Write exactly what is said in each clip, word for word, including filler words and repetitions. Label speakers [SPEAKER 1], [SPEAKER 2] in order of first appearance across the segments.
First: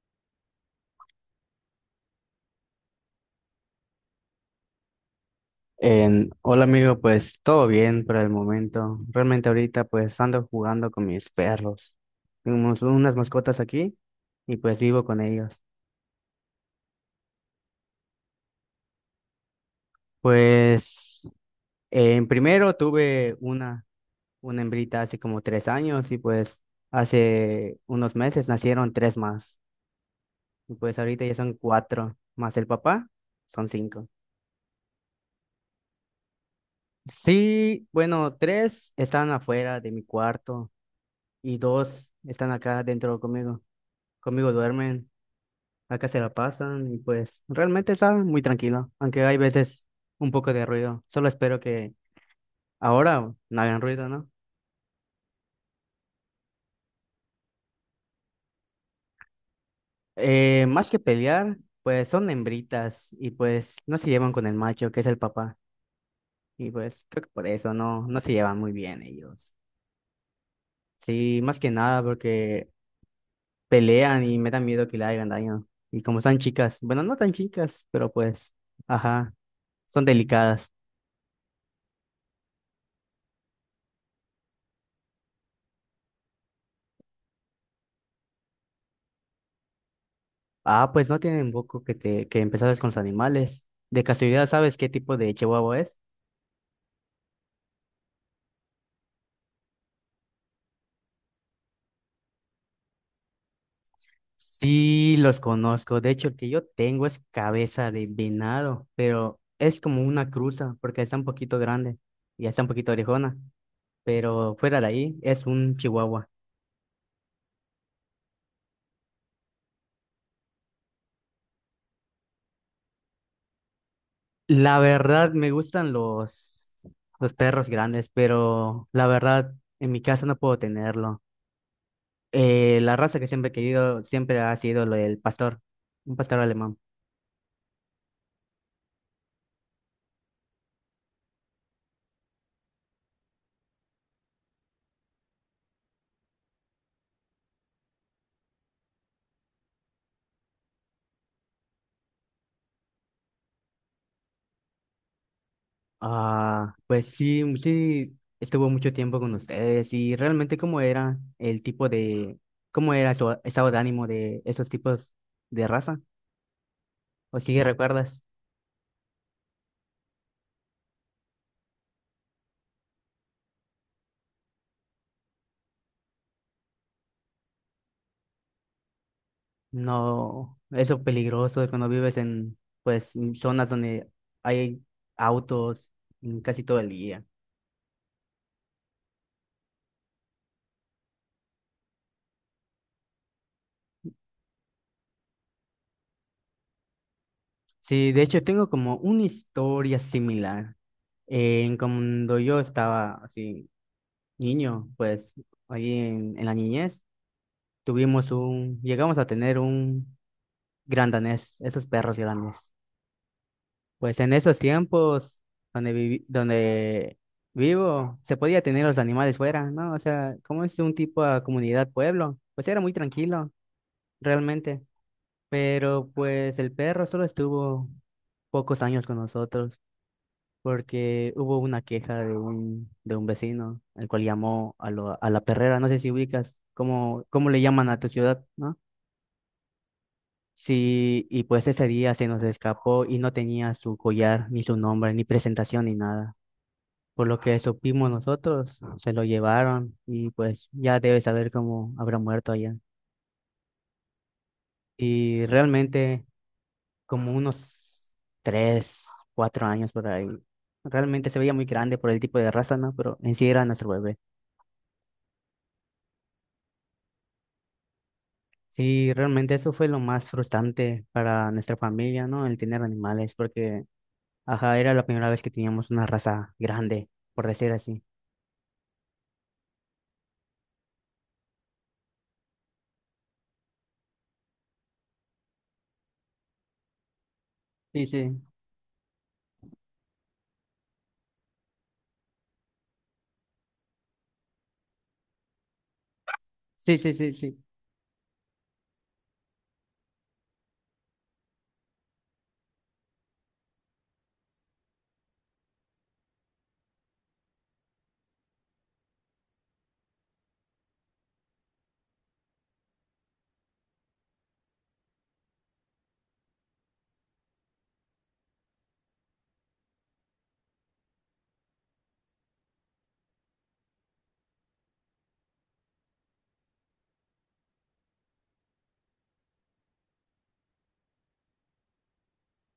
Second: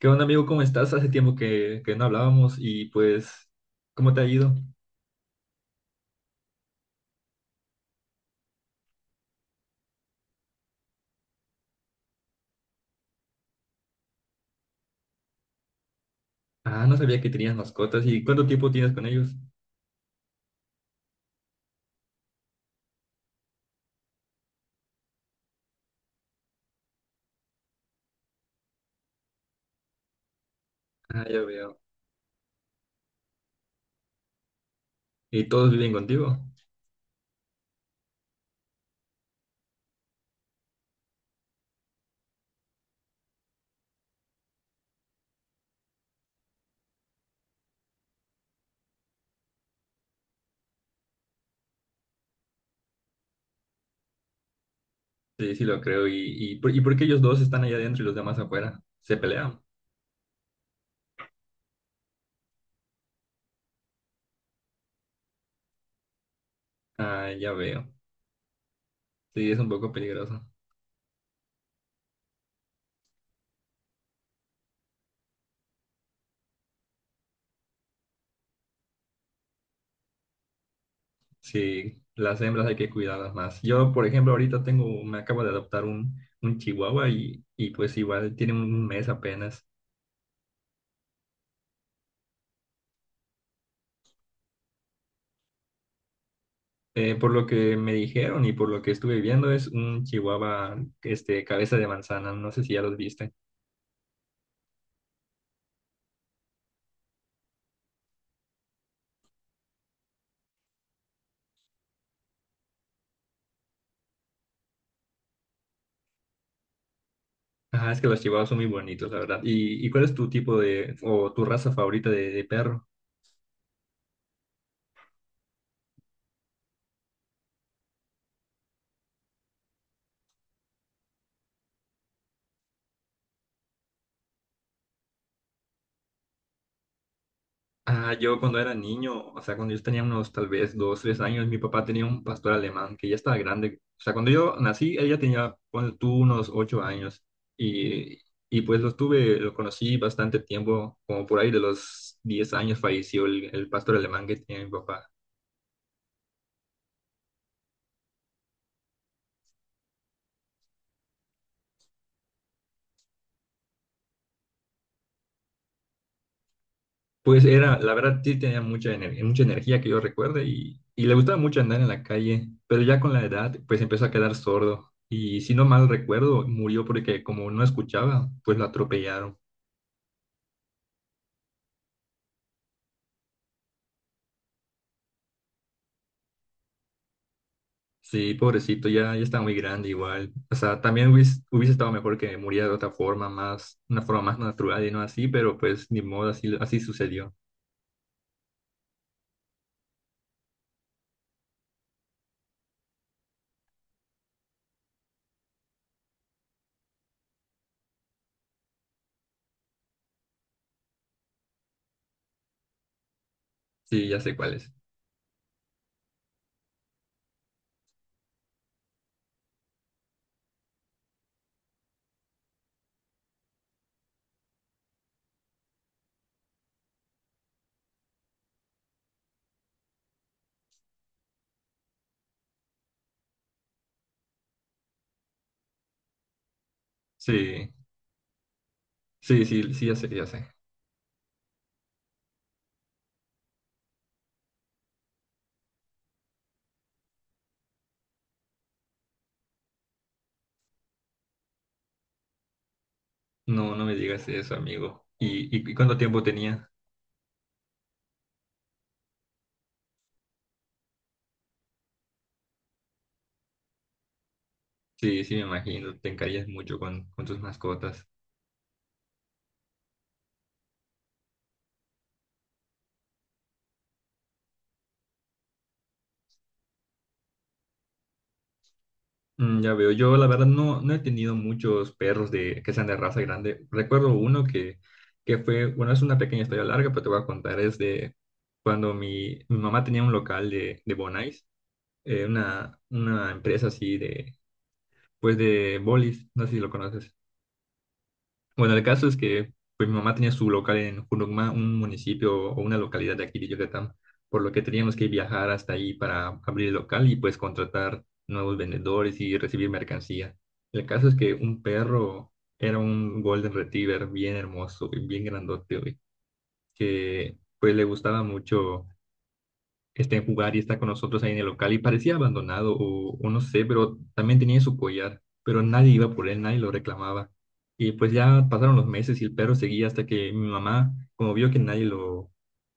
[SPEAKER 1] ¿Qué onda, amigo? ¿Cómo estás? Hace tiempo que, que no hablábamos y pues, ¿cómo te ha ido?
[SPEAKER 2] En- hola amigo, pues todo bien por el momento. Realmente ahorita pues ando jugando con mis perros. Tenemos unas mascotas aquí y pues vivo con ellos.
[SPEAKER 1] Ah, no sabía que tenías mascotas. ¿Y cuánto tiempo tienes con ellos?
[SPEAKER 2] Pues en primero tuve una, una hembrita hace como tres años y pues hace unos meses nacieron tres más. Y pues ahorita
[SPEAKER 1] Ah,
[SPEAKER 2] ya
[SPEAKER 1] ya
[SPEAKER 2] son
[SPEAKER 1] veo.
[SPEAKER 2] cuatro, más el papá, son cinco.
[SPEAKER 1] ¿Y todos viven contigo?
[SPEAKER 2] Sí, bueno, tres están afuera de mi cuarto y dos están acá dentro conmigo. Conmigo duermen, acá se la pasan y pues realmente está muy tranquilo, aunque hay veces un poco de ruido. Solo espero que ahora no hagan ruido, ¿no?
[SPEAKER 1] Sí, sí lo creo. ¿Y, y, por, y por qué ellos dos están allá adentro y los demás afuera? ¿Se pelean?
[SPEAKER 2] Eh, más que pelear, pues son hembritas y pues no se llevan con el macho, que es el papá. Y pues creo
[SPEAKER 1] Ah,
[SPEAKER 2] que por
[SPEAKER 1] ya
[SPEAKER 2] eso
[SPEAKER 1] veo.
[SPEAKER 2] no, no se llevan muy bien
[SPEAKER 1] Sí,
[SPEAKER 2] ellos.
[SPEAKER 1] es un poco peligroso.
[SPEAKER 2] Sí, más que nada porque pelean y me da miedo que le hagan daño. Y como están chicas, bueno, no tan chicas, pero pues, ajá, son delicadas.
[SPEAKER 1] Sí, las hembras hay que cuidarlas más. Yo, por ejemplo, ahorita tengo, me acabo de adoptar un, un chihuahua y, y pues igual tiene un mes apenas.
[SPEAKER 2] Ah, pues no tienen poco que te que empezaras con los animales. De casualidad, ¿sabes qué tipo de chihuahua es?
[SPEAKER 1] Eh, por lo que me dijeron y por lo que estuve viendo, es un chihuahua, este, cabeza de manzana. No sé si ya los viste.
[SPEAKER 2] Sí, los conozco. De hecho, el que yo tengo es cabeza de venado, pero es como una cruza porque está un poquito grande y está un poquito orejona, pero fuera de ahí es un chihuahua.
[SPEAKER 1] Ajá, es que los chihuahuas son muy bonitos, la verdad. ¿Y, y cuál es tu tipo de, o tu raza favorita de, de perro?
[SPEAKER 2] La verdad me gustan los los perros grandes, pero la verdad en mi casa no puedo tenerlo. Eh, la raza que siempre he querido siempre ha sido el pastor, un pastor alemán.
[SPEAKER 1] Ah, yo cuando era niño, o sea, cuando yo tenía unos tal vez dos, tres años, mi papá tenía un pastor alemán que ya estaba grande. O sea, cuando yo nací, ella tenía, ponle tú, unos ocho años. Y, y pues lo tuve, lo conocí bastante tiempo, como por ahí de los diez años falleció el, el pastor alemán que tenía mi papá.
[SPEAKER 2] Ah, pues sí, sí, estuvo mucho tiempo con ustedes y realmente cómo era el tipo de, cómo era su estado de ánimo de esos tipos de raza. O
[SPEAKER 1] Pues
[SPEAKER 2] si
[SPEAKER 1] era, la
[SPEAKER 2] recuerdas,
[SPEAKER 1] verdad, sí tenía mucha, ener- mucha energía que yo recuerde y, y le gustaba mucho andar en la calle, pero ya con la edad, pues empezó a quedar sordo y si no mal recuerdo, murió porque como no escuchaba, pues lo atropellaron.
[SPEAKER 2] no, eso peligroso de cuando vives en, pues, en zonas donde hay autos mm, casi todo el día.
[SPEAKER 1] Sí, pobrecito, ya, ya está muy grande igual. O sea, también hubiese, hubiese estado mejor que muriera de otra forma, más, una forma más natural y no así, pero pues ni modo, así, así sucedió.
[SPEAKER 2] Sí, de hecho tengo como una historia similar. En cuando yo estaba así, niño, pues, ahí en en la niñez. Tuvimos un, llegamos a tener un gran danés, esos perros grandes.
[SPEAKER 1] Sí,
[SPEAKER 2] Pues
[SPEAKER 1] ya
[SPEAKER 2] en
[SPEAKER 1] sé cuál
[SPEAKER 2] esos
[SPEAKER 1] es.
[SPEAKER 2] tiempos donde vivi- donde vivo, se podía tener los animales fuera, ¿no? O sea, como es un tipo de comunidad pueblo, pues era muy tranquilo, realmente. Pero pues el perro solo estuvo pocos años con nosotros porque hubo una queja de un, de un vecino, el cual llamó a, lo- a la perrera, no sé si ubicas, cómo, cómo le
[SPEAKER 1] Sí,
[SPEAKER 2] llaman a tu ciudad, ¿no?
[SPEAKER 1] sí, sí, sí, ya sé, ya sé.
[SPEAKER 2] Sí, y pues ese día se nos escapó y no tenía su collar, ni su nombre, ni presentación, ni nada. Por lo que supimos nosotros, se lo llevaron y pues ya debe saber cómo habrá muerto allá.
[SPEAKER 1] No, no me digas eso, amigo.
[SPEAKER 2] Y
[SPEAKER 1] ¿Y, y y cuánto tiempo
[SPEAKER 2] realmente
[SPEAKER 1] tenía?
[SPEAKER 2] como unos tres, cuatro años por ahí. Realmente se veía muy grande por el tipo de raza, ¿no? Pero en sí era nuestro bebé.
[SPEAKER 1] Sí, sí, me imagino, te encariñas mucho con, con tus mascotas.
[SPEAKER 2] Sí, realmente eso fue lo más frustrante para nuestra familia, ¿no? El tener animales, porque, ajá, era la primera vez que teníamos una raza grande, por decir así.
[SPEAKER 1] Mm, ya veo, yo la verdad no, no he tenido muchos perros de, que sean de raza grande. Recuerdo uno que, que fue, bueno, es una pequeña historia larga, pero te voy a contar, es
[SPEAKER 2] Sí,
[SPEAKER 1] de
[SPEAKER 2] sí,
[SPEAKER 1] cuando mi, mi mamá tenía un local de, de Bonais, eh, una, una empresa así de, pues de bolis, no sé si lo
[SPEAKER 2] sí, sí,
[SPEAKER 1] conoces.
[SPEAKER 2] sí, sí.
[SPEAKER 1] Bueno, el caso es que pues, mi mamá tenía su local en Junucma, un municipio o una localidad de aquí de Yucatán, por lo que teníamos que viajar hasta ahí para abrir el local y pues contratar nuevos vendedores y recibir mercancía. El caso es que un perro era un Golden Retriever bien hermoso y bien grandote, güey, que pues le gustaba mucho está en jugar y está con nosotros ahí en el local y parecía abandonado o, o no sé, pero también tenía su collar, pero nadie iba por él, nadie lo reclamaba. Y pues ya pasaron los meses y el perro seguía hasta que mi mamá, como vio que nadie lo,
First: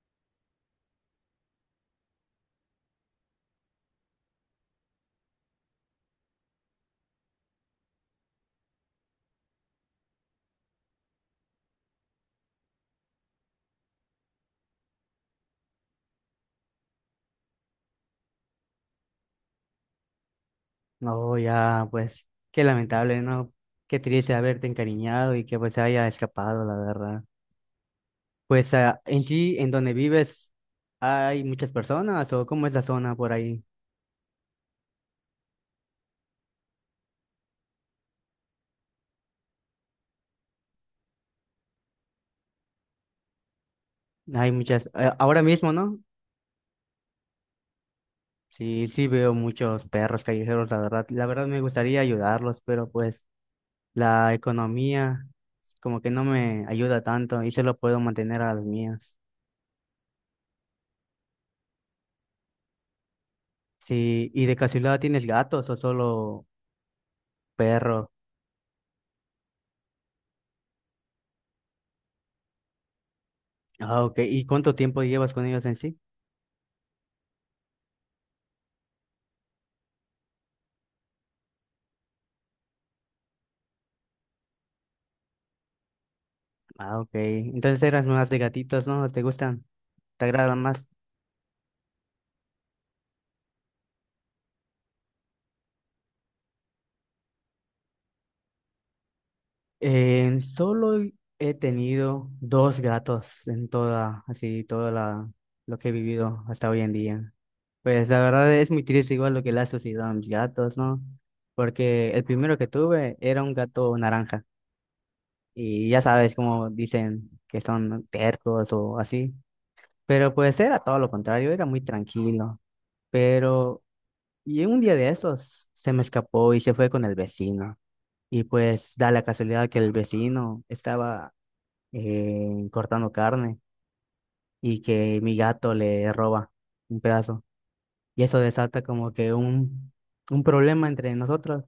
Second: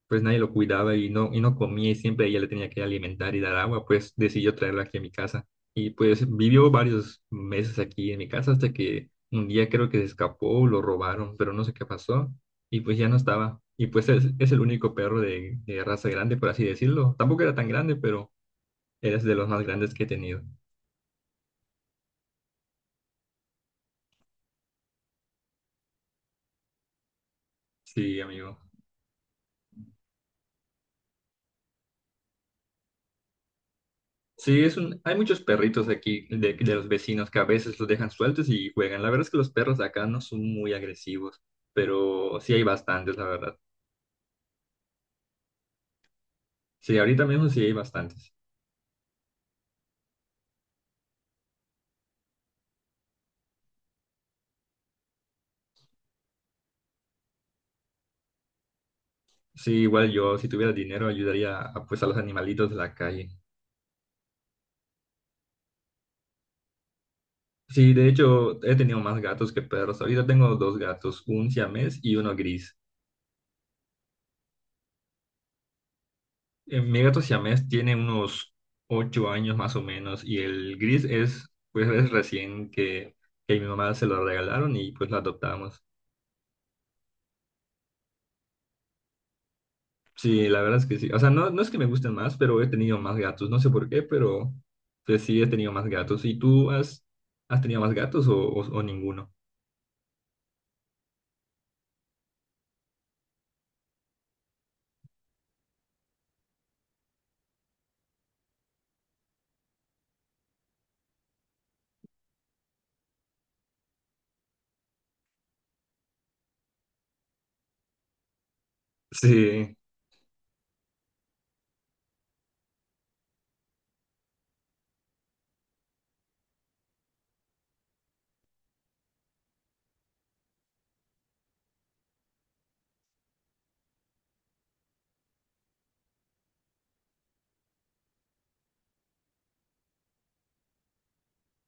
[SPEAKER 1] pues nadie lo cuidaba y no, y no comía y siempre ella le tenía que alimentar y dar agua, pues decidió traerlo aquí a mi casa. Y pues vivió varios meses aquí en mi casa hasta que un día creo que se escapó, lo robaron, pero no sé qué pasó y pues ya no estaba. Y pues es, es el único perro de, de raza grande, por así decirlo. Tampoco era tan grande, pero eres de los más grandes que he tenido.
[SPEAKER 2] No, ya, pues, qué lamentable, ¿no? Qué triste haberte encariñado y que pues se haya escapado, la verdad.
[SPEAKER 1] Sí, amigo.
[SPEAKER 2] Pues, ah, en sí, en donde vives, ¿hay muchas personas o cómo es la zona por ahí?
[SPEAKER 1] Sí, es un, hay muchos perritos aquí de, de los vecinos que a veces los dejan sueltos y juegan. La verdad es que los perros de acá no son muy agresivos, pero sí hay bastantes, la verdad.
[SPEAKER 2] Hay muchas, eh, ahora mismo, ¿no?
[SPEAKER 1] Sí, ahorita mismo sí hay bastantes.
[SPEAKER 2] Sí, sí veo muchos perros callejeros, la verdad. La verdad me gustaría ayudarlos, pero pues la economía como que no me ayuda tanto y solo puedo mantener a las mías.
[SPEAKER 1] Sí, igual yo, si tuviera dinero, ayudaría a, pues, a los animalitos de la calle.
[SPEAKER 2] Sí, ¿y de casualidad tienes gatos o solo
[SPEAKER 1] Sí,
[SPEAKER 2] perros?
[SPEAKER 1] de hecho, he tenido más gatos que perros. Ahorita tengo dos gatos, un siamés y uno gris.
[SPEAKER 2] Ah, ok. ¿Y cuánto tiempo llevas con ellos en sí?
[SPEAKER 1] Eh, Mi gato siamés tiene unos ocho años más o menos y el gris es, pues es recién que, que mi mamá se lo regalaron y pues lo adoptamos.
[SPEAKER 2] Ah, ok. Entonces eras más de gatitos, ¿no? ¿Te gustan? ¿Te
[SPEAKER 1] Sí,
[SPEAKER 2] agradan
[SPEAKER 1] la verdad es
[SPEAKER 2] más?
[SPEAKER 1] que sí. O sea, no, no es que me gusten más, pero he tenido más gatos. No sé por qué, pero pues sí he tenido más gatos. ¿Y tú has, has tenido más gatos o, o, o ninguno?
[SPEAKER 2] Eh, solo he tenido dos gatos en toda, así, toda la, lo que he vivido hasta hoy en día. Pues la verdad es muy triste igual lo que le ha sucedido a mis gatos, ¿no? Porque el primero que tuve era un gato naranja. Y ya sabes cómo dicen que son tercos o así.
[SPEAKER 1] Sí,
[SPEAKER 2] Pero pues era todo lo contrario, era muy tranquilo. Pero Y un día de esos se me escapó y se fue con el vecino. Y pues da la casualidad que el vecino estaba eh, cortando carne y que mi gato le roba un pedazo. Y eso desata como que un, un problema entre nosotros.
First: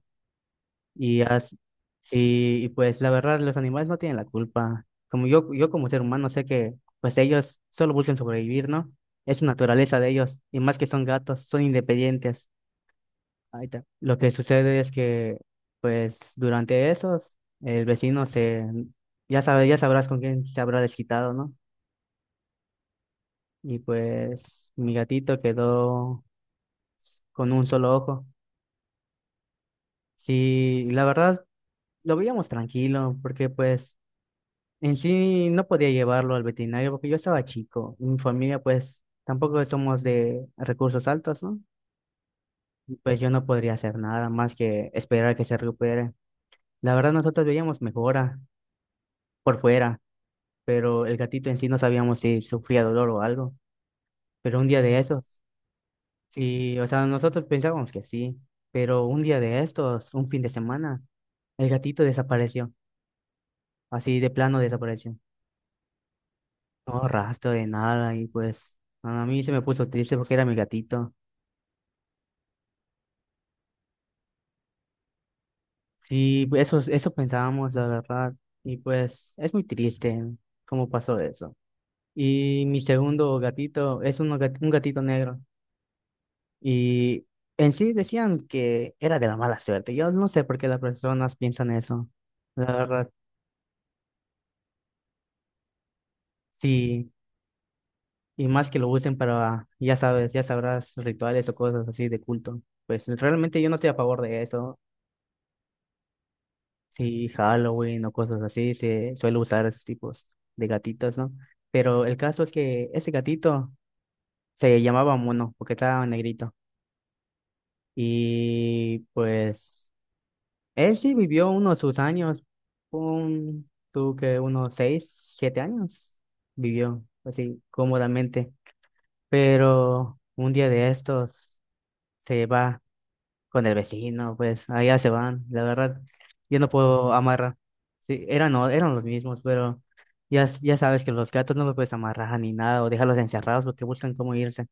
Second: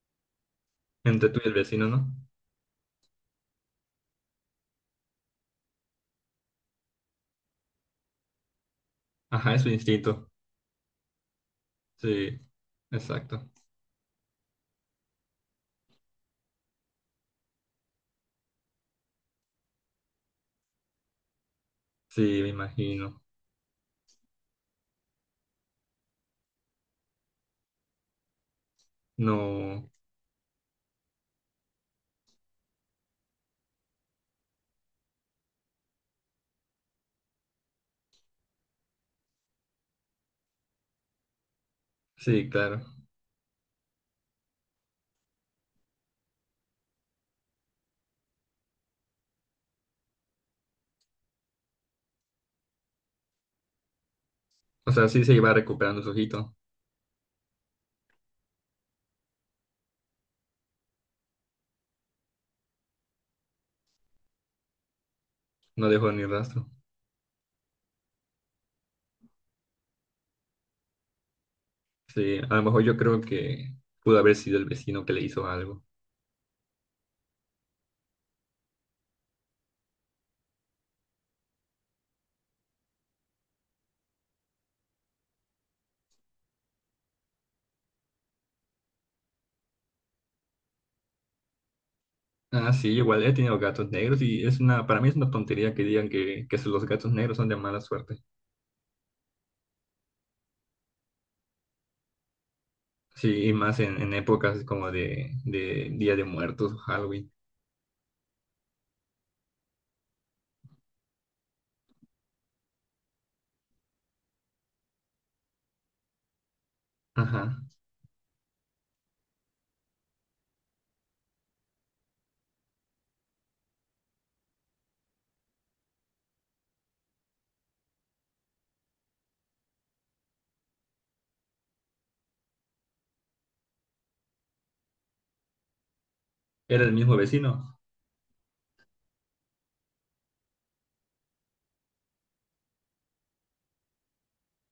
[SPEAKER 2] Y
[SPEAKER 1] entre tú y el
[SPEAKER 2] as-
[SPEAKER 1] vecino, ¿no?
[SPEAKER 2] sí, y pues la verdad los animales no tienen la culpa. Como yo, yo como ser humano sé que pues ellos solo buscan sobrevivir, ¿no? Es su
[SPEAKER 1] Ajá, es su
[SPEAKER 2] naturaleza de
[SPEAKER 1] instinto.
[SPEAKER 2] ellos. Y más que son gatos, son
[SPEAKER 1] Sí,
[SPEAKER 2] independientes.
[SPEAKER 1] exacto.
[SPEAKER 2] Ahí está. Lo que sucede es que, pues, durante esos, el vecino se, ya sabe, ya sabrás con quién se habrá desquitado, ¿no?
[SPEAKER 1] Sí, me imagino.
[SPEAKER 2] Y pues, mi gatito quedó con un solo ojo.
[SPEAKER 1] No,
[SPEAKER 2] Sí, la verdad, lo veíamos tranquilo, porque pues, en sí no podía llevarlo al veterinario, porque yo estaba chico. Mi familia, pues, tampoco somos de recursos altos, ¿no?
[SPEAKER 1] sí, claro.
[SPEAKER 2] Y pues yo no podría hacer nada más que esperar a que se recupere. La verdad, nosotros veíamos mejora por fuera, pero el gatito en sí no sabíamos si sufría dolor o algo. Pero un día
[SPEAKER 1] O
[SPEAKER 2] de
[SPEAKER 1] sea, sí se
[SPEAKER 2] esos,
[SPEAKER 1] iba recuperando su ojito.
[SPEAKER 2] sí, o sea, nosotros pensábamos que sí, pero un día de estos, un fin de semana, el gatito desapareció, así de plano desapareció.
[SPEAKER 1] No dejó ni rastro.
[SPEAKER 2] No rastro de nada y pues a mí se me puso triste porque era mi gatito.
[SPEAKER 1] Sí, a lo mejor yo creo que pudo haber sido el vecino que le hizo algo.
[SPEAKER 2] Sí, pues, eso, eso pensábamos, la verdad, y pues es muy triste cómo pasó eso. Y mi segundo gatito es uno gat- un gatito negro. Y en sí decían que era de la mala suerte. Yo no sé por qué las personas piensan eso. La
[SPEAKER 1] Ah, sí,
[SPEAKER 2] verdad,
[SPEAKER 1] igual he tenido gatos negros y es una, para mí es una tontería que digan que, que los
[SPEAKER 2] sí.
[SPEAKER 1] gatos negros son de mala suerte.
[SPEAKER 2] Y más que lo usen para, ya sabes, ya sabrás, rituales o cosas así de culto. Pues
[SPEAKER 1] Sí, y
[SPEAKER 2] realmente yo no
[SPEAKER 1] más
[SPEAKER 2] estoy a
[SPEAKER 1] en, en
[SPEAKER 2] favor de
[SPEAKER 1] épocas
[SPEAKER 2] eso.
[SPEAKER 1] como de, de Día de Muertos o
[SPEAKER 2] Si
[SPEAKER 1] Halloween.
[SPEAKER 2] Halloween o cosas así, se suele usar esos tipos de gatitos, ¿no? Pero el caso es que ese gatito se llamaba Mono, porque estaba negrito.
[SPEAKER 1] Ajá.
[SPEAKER 2] Y pues él sí vivió unos sus años, un, tú que unos seis, siete años vivió así cómodamente, pero un día de estos se va con el vecino, pues allá se van, la verdad, yo no
[SPEAKER 1] Era el
[SPEAKER 2] puedo
[SPEAKER 1] mismo
[SPEAKER 2] amarrar,
[SPEAKER 1] vecino.
[SPEAKER 2] sí, eran, o- eran los mismos, pero ya, s- ya sabes que los gatos no los puedes amarrar ni nada o dejarlos encerrados porque buscan cómo irse,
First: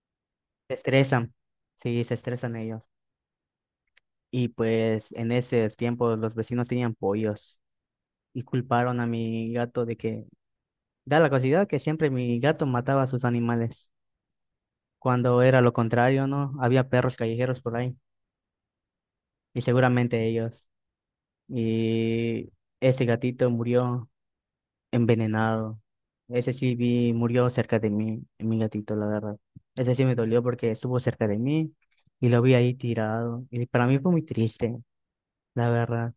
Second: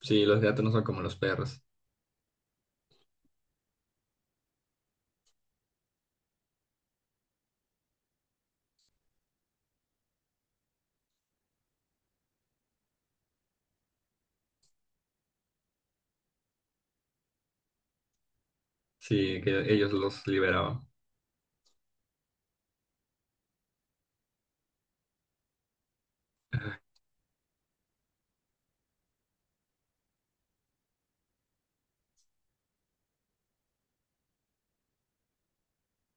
[SPEAKER 1] Sí, los gatos no
[SPEAKER 2] se
[SPEAKER 1] son como los
[SPEAKER 2] estresan,
[SPEAKER 1] perros.
[SPEAKER 2] sí, se estresan ellos, y pues en ese tiempo los vecinos tenían pollos, y culparon a mi gato de que da la casualidad que siempre mi gato mataba a sus animales, cuando era lo contrario, ¿no? Había perros callejeros por ahí
[SPEAKER 1] Sí,
[SPEAKER 2] y
[SPEAKER 1] que ellos
[SPEAKER 2] seguramente
[SPEAKER 1] los
[SPEAKER 2] ellos.
[SPEAKER 1] liberaban.
[SPEAKER 2] Y ese gatito murió envenenado. Ese sí vi, murió cerca de mí, mi gatito, la verdad. Ese sí me dolió porque estuvo cerca de mí y lo vi ahí tirado. Y para mí fue muy triste, la verdad.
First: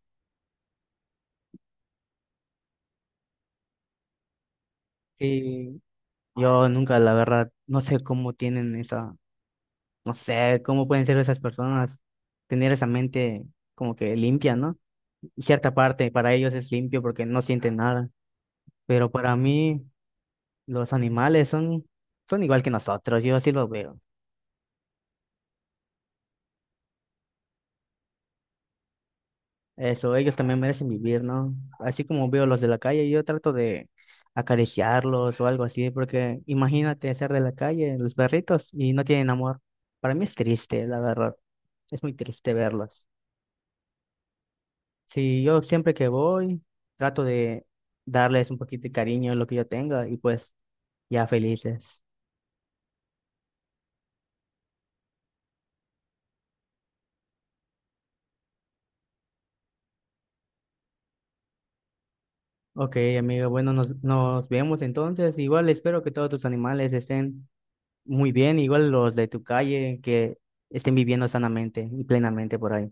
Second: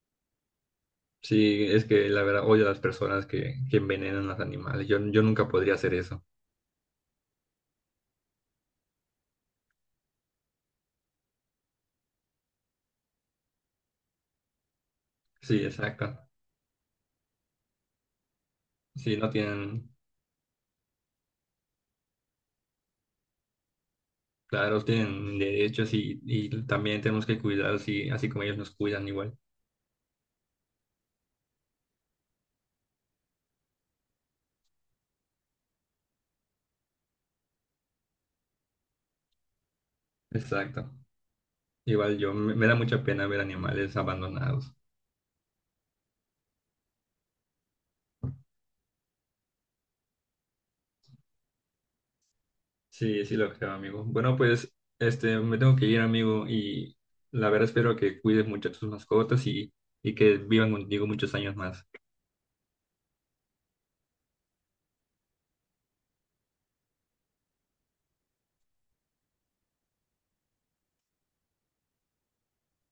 [SPEAKER 1] Sí, es que la verdad odio a las personas que, que envenenan a los animales. Yo, yo nunca podría
[SPEAKER 2] Sí,
[SPEAKER 1] hacer eso.
[SPEAKER 2] yo nunca, la verdad, no sé cómo tienen esa, no sé cómo pueden ser esas personas, tener esa mente como que limpia, ¿no? Y
[SPEAKER 1] Sí,
[SPEAKER 2] cierta parte
[SPEAKER 1] exacto.
[SPEAKER 2] para ellos es limpio porque no sienten nada, pero
[SPEAKER 1] Sí, no
[SPEAKER 2] para mí
[SPEAKER 1] tienen.
[SPEAKER 2] los animales son, son igual que nosotros, yo así lo veo.
[SPEAKER 1] Claro, tienen derechos y, y también tenemos que cuidarlos así, así como ellos nos cuidan igual.
[SPEAKER 2] Eso, ellos también merecen vivir, ¿no? Así como veo los de la calle, yo trato de acariciarlos o algo así, porque imagínate ser de la calle, los perritos, y no tienen amor. Para mí es triste,
[SPEAKER 1] Exacto.
[SPEAKER 2] la verdad. Es muy
[SPEAKER 1] Igual yo,
[SPEAKER 2] triste
[SPEAKER 1] me, me da mucha
[SPEAKER 2] verlos.
[SPEAKER 1] pena ver animales abandonados.
[SPEAKER 2] Sí, yo siempre que voy, trato de darles un poquito de cariño en lo que yo tenga y pues ya felices.
[SPEAKER 1] Sí, sí lo creo, amigo. Bueno, pues, este, me tengo que ir, amigo, y la verdad espero que cuides mucho a tus mascotas y, y que vivan contigo muchos años más.
[SPEAKER 2] Ok, amigo, bueno, nos, nos vemos entonces. Igual espero que todos tus animales estén muy bien, igual los de tu calle, que estén viviendo sanamente y plenamente por ahí.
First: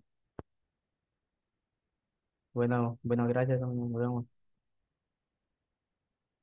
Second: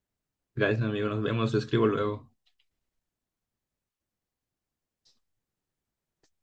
[SPEAKER 1] Gracias, amigo. Nos vemos. Te escribo luego.
[SPEAKER 2] Bueno, bueno, gracias, amigo, nos vemos.